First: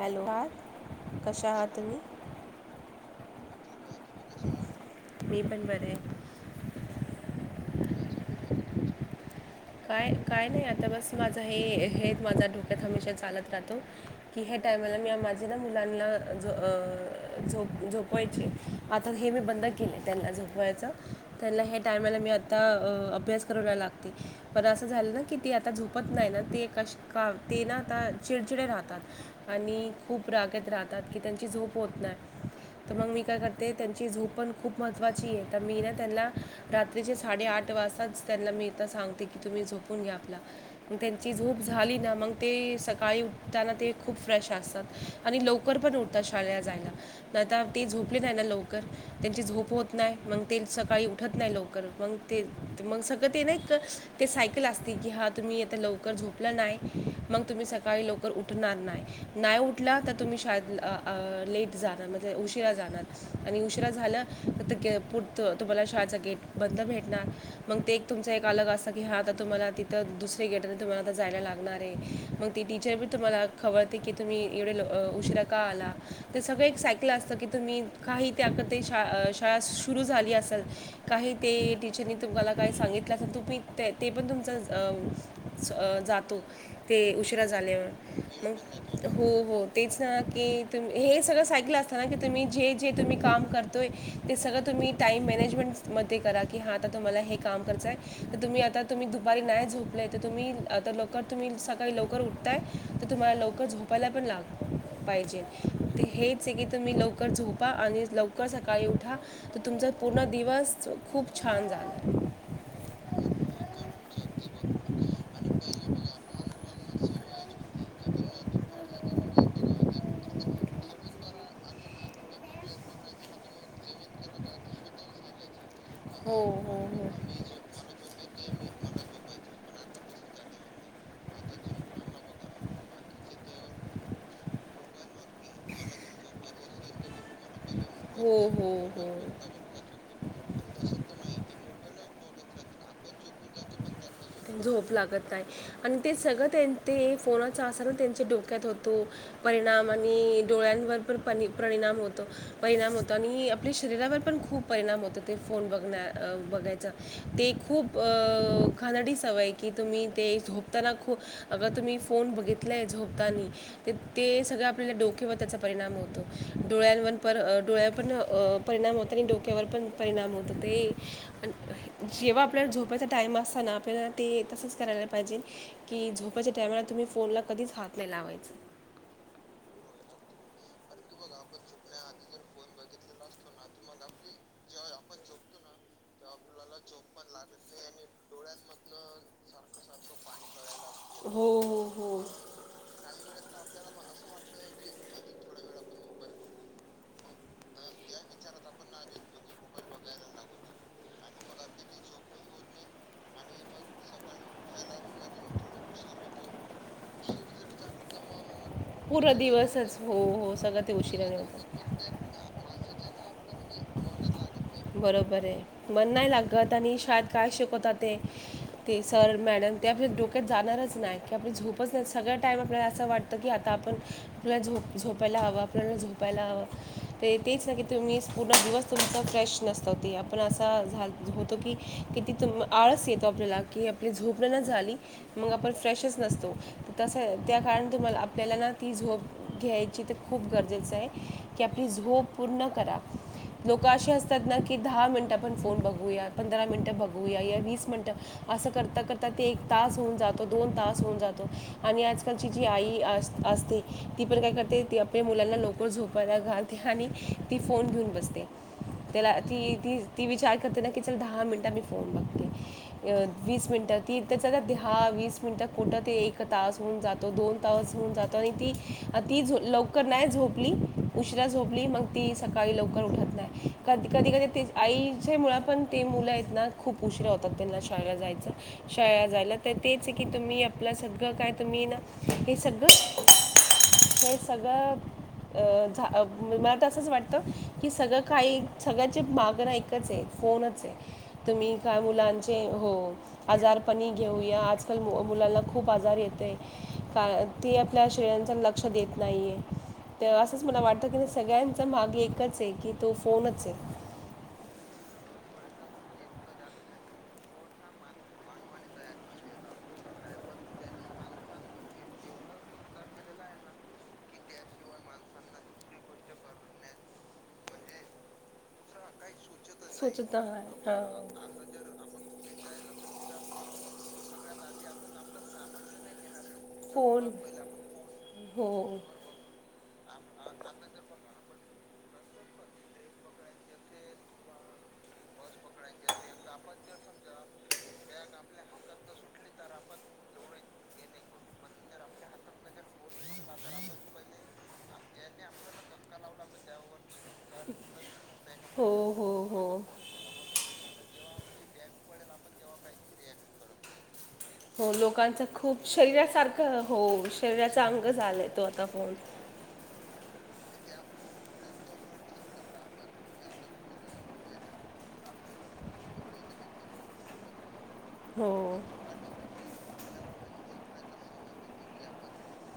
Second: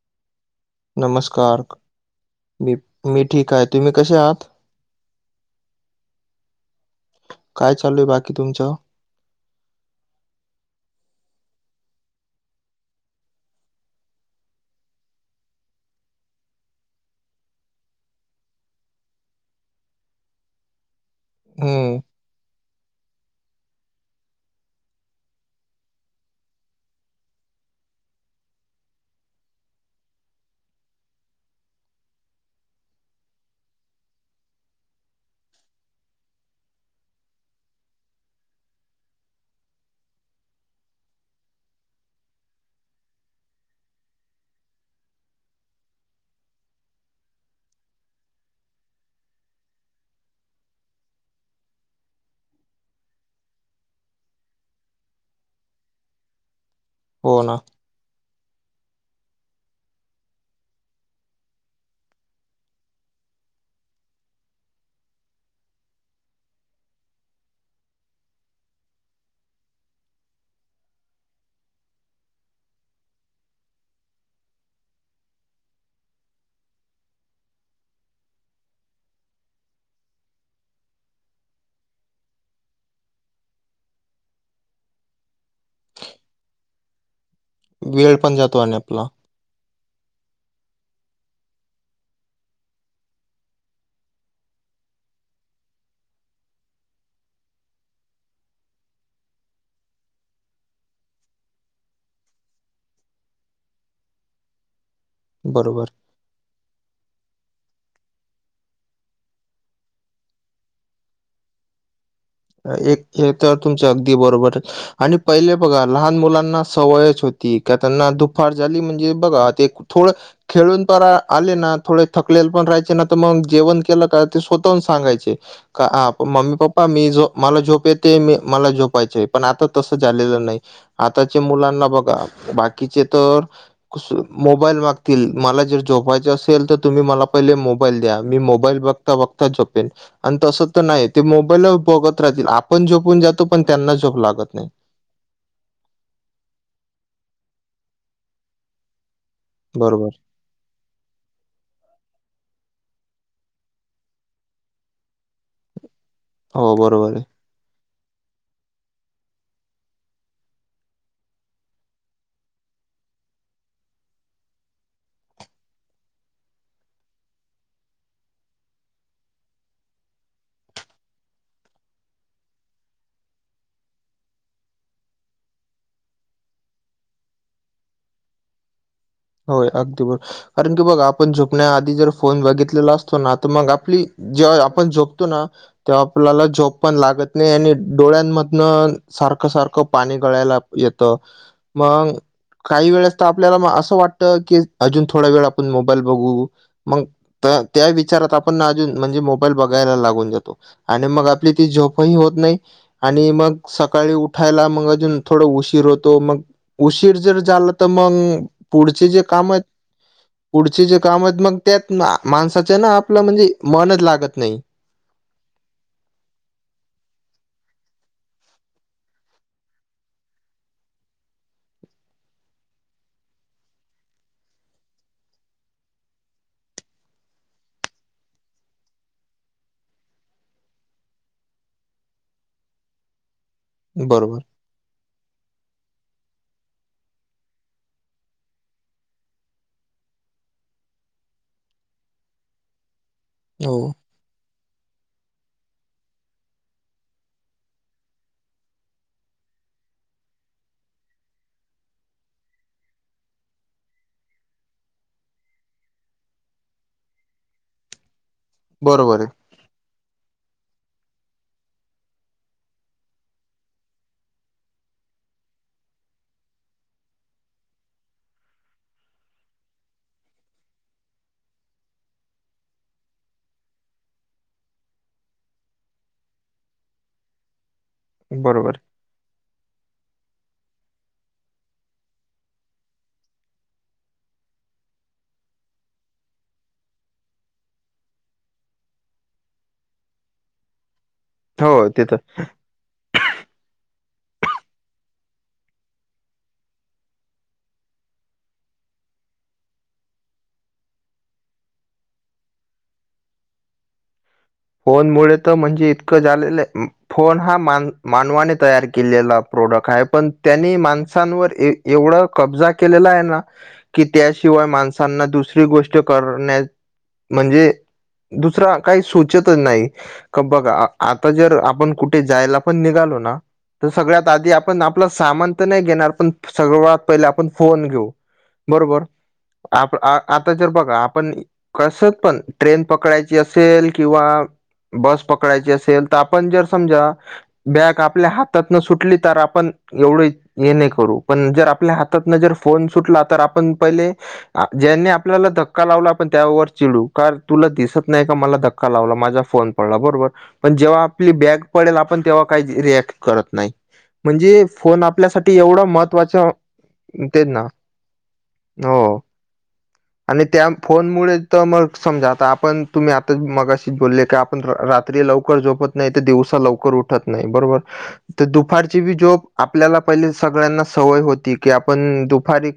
Hello. नमस्कार मी ठीक आहेत. तुम्ही कसे आहात? मी पण बरे आहे काय चालू बाकी तुमचं? काय काय नाही आता बस माझं हे हे माझ्या डोक्यात हमेशा चालत राहतो की ह टाइमला मी माझे ना मुलांना झो झो झोपवाय ची आता हे मी बंद केले त्यांना झोपवायचं. त्यांना हे हं. टायमाला मी आता करायला लावते. असं झालं ना की ते आता झोपत नाही ना ते न का ते ना आता चिडचिडे राहतात. आणि खूप रागेत राहतात की त्यांची झोप होत नाय. तर मग मी काय करते त्यांची झोप पण खूप महत्त्वाची आहे तर मी ना त्यांला रात्रीचे साडेआठ वाजताच त्यांना मीथ सांगते की तुम्ही झोपून घ्या आपल. यांची झोप झाली ना मग ते सकाळी उठताना ते खूप फ्रेश असतात. आणि लवकर पण उठतात शाळेला जायला. आता ते झोपले नाही ना लवकर त्यांची झोप होत नाही मग सकाळी उठत नाही लवकर मग ते मग सगळं ते ना एक ते सायकल असते की हा तुम्ही आ लवकर झोपल नाही हो मग ना. तुम्ही स सकाळी लवकर उठणार नाय नाय उठला तर तुम्ही शाळेत लेट जाणार म्हणजे उशिरा जाणार आणि उशिरा झाला तर पुरत तुम्हाला शाळाचा गेट बंद भेटणार. मग ते एक तुमचा एक अलग अस की हा आता तुम्हाला तिथं दुसऱ्या गेटाने तुम्हाला आता जायला लागणार आहे मग ती टीचर पण तुम्हाला खवळते की तुम्ही एवढे ल उशिरा का आला तर सगळं एक सायकल असतं की तुम्ही काही त्याक ते शाळा शाळा सुरू झाली असेल काही ते टीचरनी तुमला काय सांगितलं अस तुम्ही ते ते पण तुमचा जातो ते उशिरा वेळ पण झाल्यावर जातो आणि मग आपला. हो हो. तेच ना की तुम्ही हे सगळं सायकल असतं ना की जे जे तुम्ही काम करतोय ते सगळं तुम्ही टाईम मॅनेजमेंटमध्ये करा की हां आता तुम्हाला हे काम कराचं आहे तर तुम्ही आता तुम्ही दुपारी नाही झोपलं आहे तर तुम्ही आता लवकर तुम्ही सकाळी लवकर उठताय. तर तुम्हाला लवकर झोपायला पण लाग पाहिजे बरोबर. हे जसे की तुम्ही लवकर झोपा आणि लवकर सकाळी उठा. तर तुमचा पूर्ण दिवस खूप छान जाणार. एक हे तर तुमच्या अगदी बरोबर. आणि पहिले बघा लहान मुलांना सवयच होती की त्यांना दुपार झाली म्हणजे बघा ते थोडं खेळून प आले ना थोडे थकलेले पण राहायचे ना तर मग जेवण केलं का ते स्वतःहून सांगायचे हो मम्मी हो पप्पा मी झोप झोप येत मला झोपायचंय पण आता तसं झालेलं नाही. आताचे मुलांना बघा बाकीचे तर मोबाईल मागतील मला जर जोपायच असेल तर तुम्ही मला पहि मोबाईल द्या हो मी हो मोबाईल हो बघता हो बघता झोपेन आणि तसं तर नाही ते मोबाईल बत बघत राहतील आपण झोपून जातो पण त्यांना झोप लागतच झोप लागत नाही. अन सगळं त्यांचे त्या फोनचा असर त्यांच्या डोक्यात होतो परिणाम बरोबर. आणि डोळ्यांवर पण प परिणाम होतो परिणाम होतो आणि आपल्या शरीरावर पण खूप परिणाम होतो ते फोन बघण्या अ हो, बघायच बरोबर आहे. ते खूप खनडी सवय की तुम्ही ते झोपताना खू अगर तुम्ही फोन बघितलाय झोपताना ते सगळं आपल्याला डोक्यावर त्याचा परिणाम होतो डोळ्यांवर प डोळ्यावर पण अ परिणाम होत आणि डोक्यावर पण परिणाम होत ते आणि जेव्हा आपल्याला झोपायचा टाइम असताना आपल्याला ते तसंच करायला पाहिजे की झोपाच्या टायमाला फळ तुम्ही फोनला कधीच हात नाही लावायचा. होय अगदी बरोबर. कारण की बघ आपण झोपण्या आधी जर फोन बघितलेला असतो ना तर मग आपली जेव्हा आपण झोपतो ना तेव्हा आपल्याला झोप पण लागत नाही आणि डोळ्यांमधन सारखं सारखं पाणी गळायला येत हो, हो, मग हो. काही वेळेस तर आपल्याला असं वाटतं की अजून थोडा वेळ आपण मोबाईल बघू. मग त्या विचारात आपण अजून म्हणजे मोबाईल बघायला लागून जातो. आणि मग आपली ती झोपही होत नाही. आणि मग सकाळी उठायला मग अजून थोडं उशीर होतो मग उशीर जर झालं तर मग पुढचे जे पूर्ण काम आहेत दिवसच. हो, हो. सगळं पुढचे ते जे काम उशिराने आहेत होतं. मग त्यात माणसाचं ना आपलं म्हणजे मनच लागत नाही. बरोबर आहे मन नाही लागत आणि शाळेत काय शिकवत ते ते सर मॅडम ते आपल्या डोक्यात जाणारच नाही कि आपली झोपच नाही सगळ टाइम आपल्याला असं वाटत तरी आता आपण आपला झोप झोपायला हवं आपल्याला झोपायला हवं ते तेच ना की तुम्ही पूर्ण दिवस तुमचा फ्रेश नसतो कि आपण आसा होतो किती आळस येतो आपल्याला [unintelligible] की आपली बरोबर. झोप नाही ना झाली मग आपण फ्रेशच नसतो तर तसं त्या काळात तुम्हाला आपल्याला ना ती झोप घ्यायची तर खूप गरजेचं की आपली झोप पूर्ण करा लोक हो. असे त ना की दहा मिनिटं आपण फोन बघूया पंधरा मिनिटं बघूया या वीस मिनिटं असं करता करता ते एक तास होऊन जातो दोन तास होऊन जातो आणि आजकालची जी आई अस असते ती पण काय करते ती आपल्या मुलांना लवकर झोपायला घालते आणि ती फोन घेऊन बसते. बरोबर आहे. त्याला ती त ती विचार करते ना की चल दहा मिनिटा मी फोन बघते. अ वीस मिनिटात ती त्या हहा वीस मिनिटात कुठं ते एक तास होऊन जात त दोन तास होऊन जातो आणि ती ती लवकर नाही झोपली उशिरा झोपली मग ती सकाळी लवकर उठत नाही. कधी कधी कधी कधी ते आईच्या मुळा पण ते मुलं आहेत ना खूप उशरा होतात त्यांला शाळला जायचं. बरोबर शाळा जायला तर तेच आहे की तुम्ही आपलं सगळं काय तुम्ही ना हे सगळं हे सगळं अ झा अ मला तर असंच वाटतं की सगळं काही सगळ्याचे मागणा एकच हे फोनच आहे आहे. तुम्ही हो काय ते तर मुलांचे हो आजारपणी घेऊया आजकाल मु मुलांला खूप आजार येतेय. कारण ती आपल्या शरीरांचा लक्ष देत नाहीये. ते असंच मला वाटतं की सगळ्यांचा मागे एकच आहे की तो फोनच आहे. फोनमुळे तर म्हणजे इतकं झालेलं उम्म फोन हा मान मानवाने तयार केलेला प्रोडक्ट आहे पण त्यांनी माणसांवर एवढं कब्जा केलेला आहे ना कि त्याशिवाय माणसांना दूसरी गोष्ट करण्या म्हणजे दुसरा काही सूच तं नाही क स्वच्छता बघ आ हां आता जर आपण कुठे जायला पण निघालो ना तर सगळ्यात आधी आपण आपलं सामान तर नाही घेणार पण सर्वा पहिला फोन आपण फोन घेऊ हो बरोबर. आप आ आता जर बघा आपण कसं पण ट्रेन पकडायची असेल किंवा बस पकडायची असेल तर आपण जर समजा बॅग आपल्या हातात न सुटली तर आपण एवढे हे नाही करू पण जर आपल्या हातातनं जर फोन सुटला तर आपण पहिले ज्यांनी आपल्याला धक्का लावला आपण त्यावर चिडू का रे तुला दिसत नाही का मला हो धक्का लावला हो माझा हो फोन पडला बरोबर पण जेव्हा आपली बॅग पडेल आपण तेव्हा काही ज रिएक्ट करत नाही म्हणजे हो फोन लोकांचं आपल्यासाठी खूप एवढं महत्त्वाचा शरीरासारखं हो तेच ना शरीराचा अंग झालाय तो आता हो. फोन आणि त्या फोन मुळे तर मग समजा आता आपण तुम्ही आता मग अशीच बोलले का पण रा रात्री लवकर झोपत नाही तर दिवसा लवकर उ ठत नाही बरोबर तर हो दुपारची बी जॉब आप पल्याला पहिले सगळ्यांना सवय होती की आपण दुपारी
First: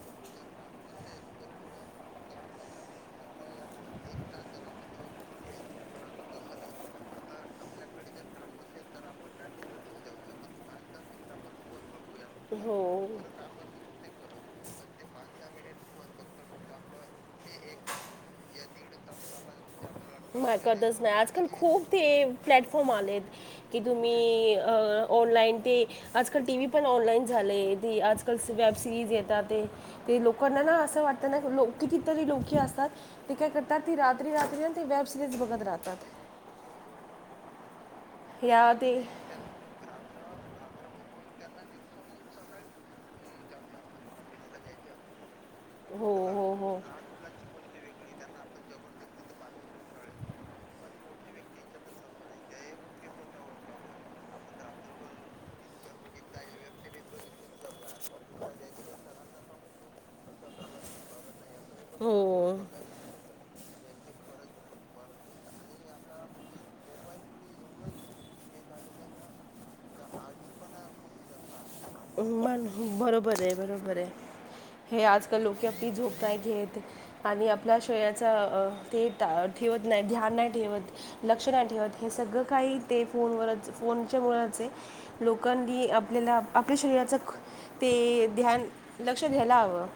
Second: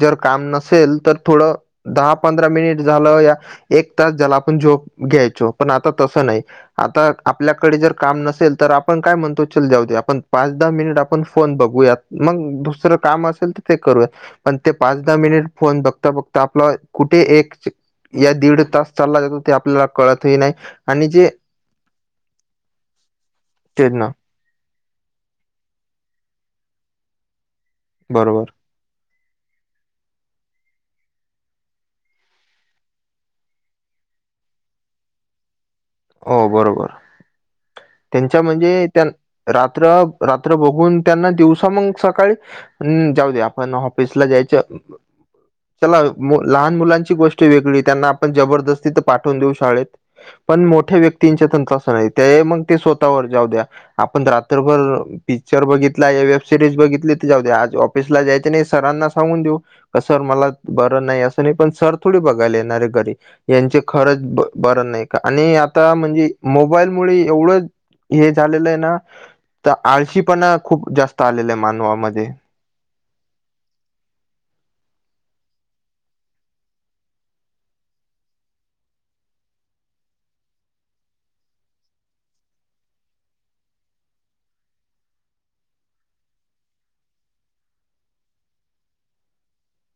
जर काम नसेल तर थोडं दहा पंधरा मिनिट झालं या एक तास झाला आपण झोप घ्यायचो पण आता तसं नाही आता आपल्याकडे जर काम नसेल तर आपण काय म्हणतो चल जाऊ दे आपण पाच दहा मिनिट आपण फोन बघूयात मग दुसरं हो काम असेल तर ते करूया पण ते पाच दहा मिनिट फोन बघता बघ तर आपला कुठे एक च या दीड तास चालला जातो ते आपल्याला कळत माय कदस नाय आजकाल खूप ते प्लॅटफॉर्म आलेत की ते ना तुम्ही अ ऑनलाईन ते आजकाल टी व्ही पण ऑनलाईन झाले ती आजकाल बरोबर स वेब सिरीज येतात ते ते लोकांना ना असं वाटतं ना लो कितीतरी लोक ही असतात ते काय करतात ती रात्री-रात्री ते वेब सिरीज बघत राहतात. हो बरोबर त्यांच्या या म्हणजे ते त्यां रात्र-रात्र बघून त्यांना दिवसा मंग सकाळी‌ पण जाऊ दे आपण ऑफिसला जायच चला हो मु हो लहान हो मुलांची गोष् टी वेगळी त्यांना आपण जबरदस्ती पाठवून देऊ शाळेत पण मो ठे व्यक्तींच्या तंत्रास नाही तेय मंग ते स्वतःवर जाऊ द्या. आपण रात्रभर पिक्चर बघितलाय वेब सिरीज बघितली तर जाऊ द्या आज ऑफिसला जायचे नाही सरांना सांगून देऊ का सर मला बरं नाहीय त्याने पण सर हो थोडं बघायला येणार आहे घरी यांचं खरंच ब बरं नाय का आणि आप आत्ता म्हणजे मोबाईल मुळे एवढं हे झालं आहे ना. तर आळशी पणा खूप आलेला आहे मानवामध्ये. हो बरोबर आहे. बरोबर आहे. आजकाल लोकं झोप नाही घेत. आणि आपल्या शरीराचा ते ठेवत नाही ध्यान नाही ठेवत. लक्ष नाही ठेवत हे सगळ काही ते फोनवरच फोनमुळेच आहे. लोकांनी आपल्याला आपल्या शरीराचं ते ध्यान लक्ष द्यायला हवं.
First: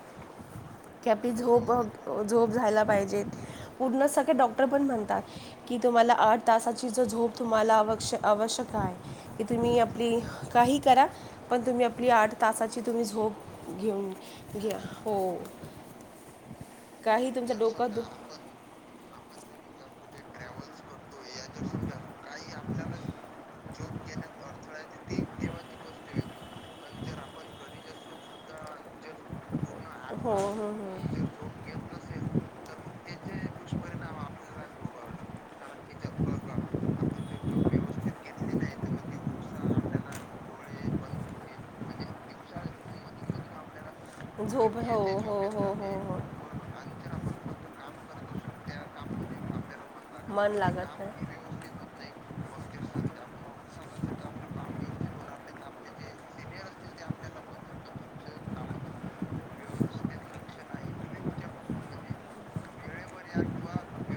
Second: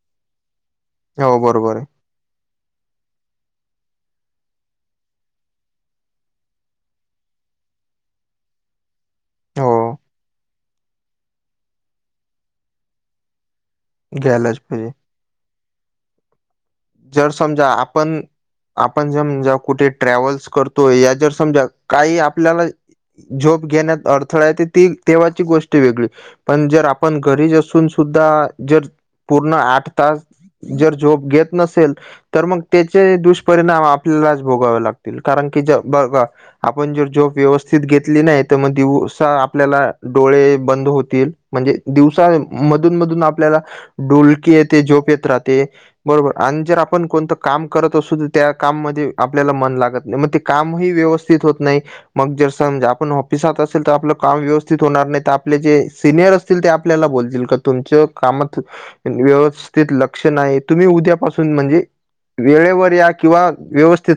की आपली हो झोप बरोबर आहे झोप झायला पाहिजेत पूर्णच सगळे डॉक्टर पण म्हणतात. की तुम्हाला आठ तासाची जो झोप तुम्हाला आवश्य आवश्यक आहे. कि हो तुम्ही आपली काही करा पण तुम्ही आपली आठ तासाची तुम्ही झोप घेऊन घ्यायलाच घ्या पाहिजे. हो. जर काही तुमचं समजा डोकं दु आपण आपण समजा. ट्रॅव्हल्स करतोय या जर समजा काही आपल्याला झोब घेण्यात अडथळा आहे ते ती तेव्हाची गोष्ट वेगळी पण जर आपण घरीच असून सुद्धा जर पूर्ण आठ तास हो जर झोप घेत- नसेल तर मग त्याचे दुष्परिणाम आपल्यालाच भोगावे लागतील. कारण की ज बघा. आपण जर झोप व्यवस्थित घेतली नाही तर मग दिवसा आपल्याला डोळे बंद होतील. म्हणजे दिवसा मधून मधून आपल्याला डुलकी येते झोप येत राहते बरोबर. आणि जर आपण कोणतं काम करत असू तर त्या काम मधे आपल्याला मन लागत म ते कामही व्यवस्तीत होत नाही. मग जर समजा आपण ऑफिसात असेल तर आपलं काम व्यवस्थित होणार नाही. तर आपले जे सिनियर आपल्याला बोलतील का तुमच्या कामात व्यवस्थित लक्ष नाही. तुम्ही उद्या पासून म्हणजे वेळेवर या किंवा व्यवस्थ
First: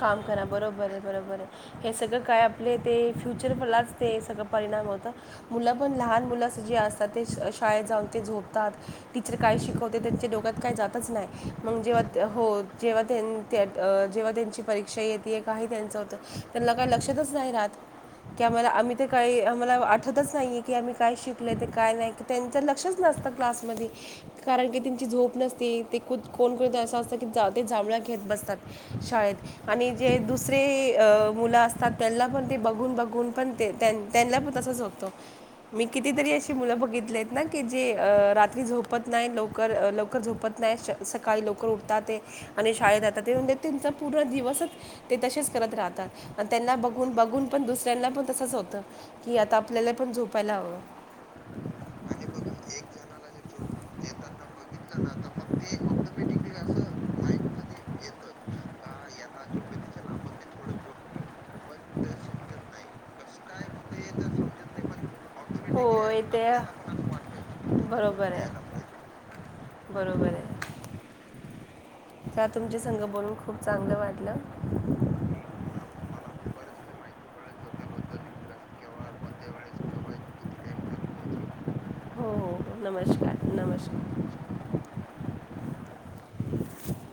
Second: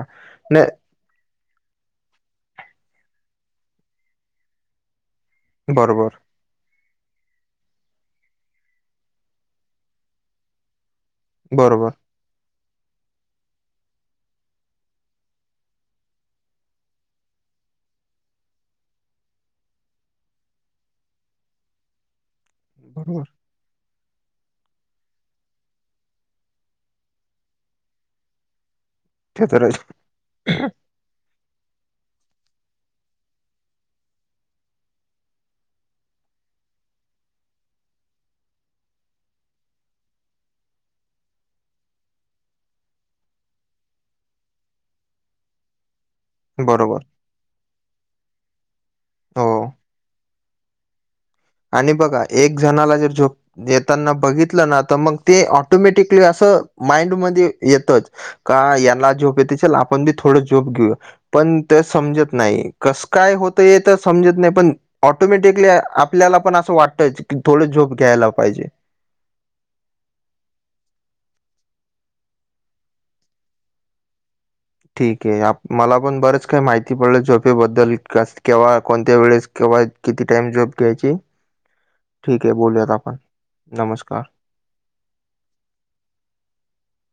काम करा. बरोबर आहे. बरोबर आहे. हे सगळं काय आपले ते फ्युचरलाच ते सगळं परिणाम होतं. मुलं पण बरोबर लहान मुलंस जे असत- ते शाळेत जाऊन झोपतात ते टीचर काय? शिकवते त्यांच्या डोक्यात काय? जातच नाही मग बरोबर जेव्हा हो जेव्हा त्यां जेव्हा त्यांची- परीक्षा येत काही त्यांच होतं त्यांना काही लक्षातच नाही राहत. की आम्हाला आम्ही ते काही आम्हाला आठवतच नाहीये की आम्ही काय शिकल ते काय नाही. त्यांचं लक्षच बरोबर नसतं क्लासमध्ये. कारण की त्यांची झोप नसते ते कु कोण कोणीत असं असतं की जा ते जांभळ्या घेत बसतात. शाळेत. ते तर आहेच आणि जे दुसरे मुलं असतात त्यांना पण ते बघून बघून पण ते त्यांना पण तसं होतो. मी कितीतरी अशी मुलं बघितली आहेत. ना की जे रात्री झोपत नाही लवकर लवकर झोपत नाही सकाळी लवकर उठतात. ते आणि शाळेत जात म्हणजे त्यांचा पूर्ण दिवस तसेच करत राहतात. त्यांना बरोबर बघून बघून. पण दुसऱ्यांना पण तसच होतं की आता हो. आपल्याला पण झोपायला हवं. आणि बघा एक जणाला जर झोप येताना बघितलं ना तर मग ते ऑटोमॅटिकली असं माइंडमध्ये येतच. का याला झोप येत चल आपण बी थोडं झोप घेऊ या. पण ते समजत ना य कसं काय? होत हे तर समजत नाही पण होय, ऑटोमॅटिकली पण असं वाटत की थोडं झोप घ्यायला पाहिजे. बरोबर आहे. चा तुमचे संघ बोलून खूप चांगलं वाटलं. ठीक आहे मला पण बरच काही माहिती पडलं झोपेबद्दल केव्हा कोणत्या वेळेस केव्हा किती टाईम झोप घ्यायची हो ठीक आहे हो बोलूयात आपण नमस्कार नमस्कार. [unintelligible]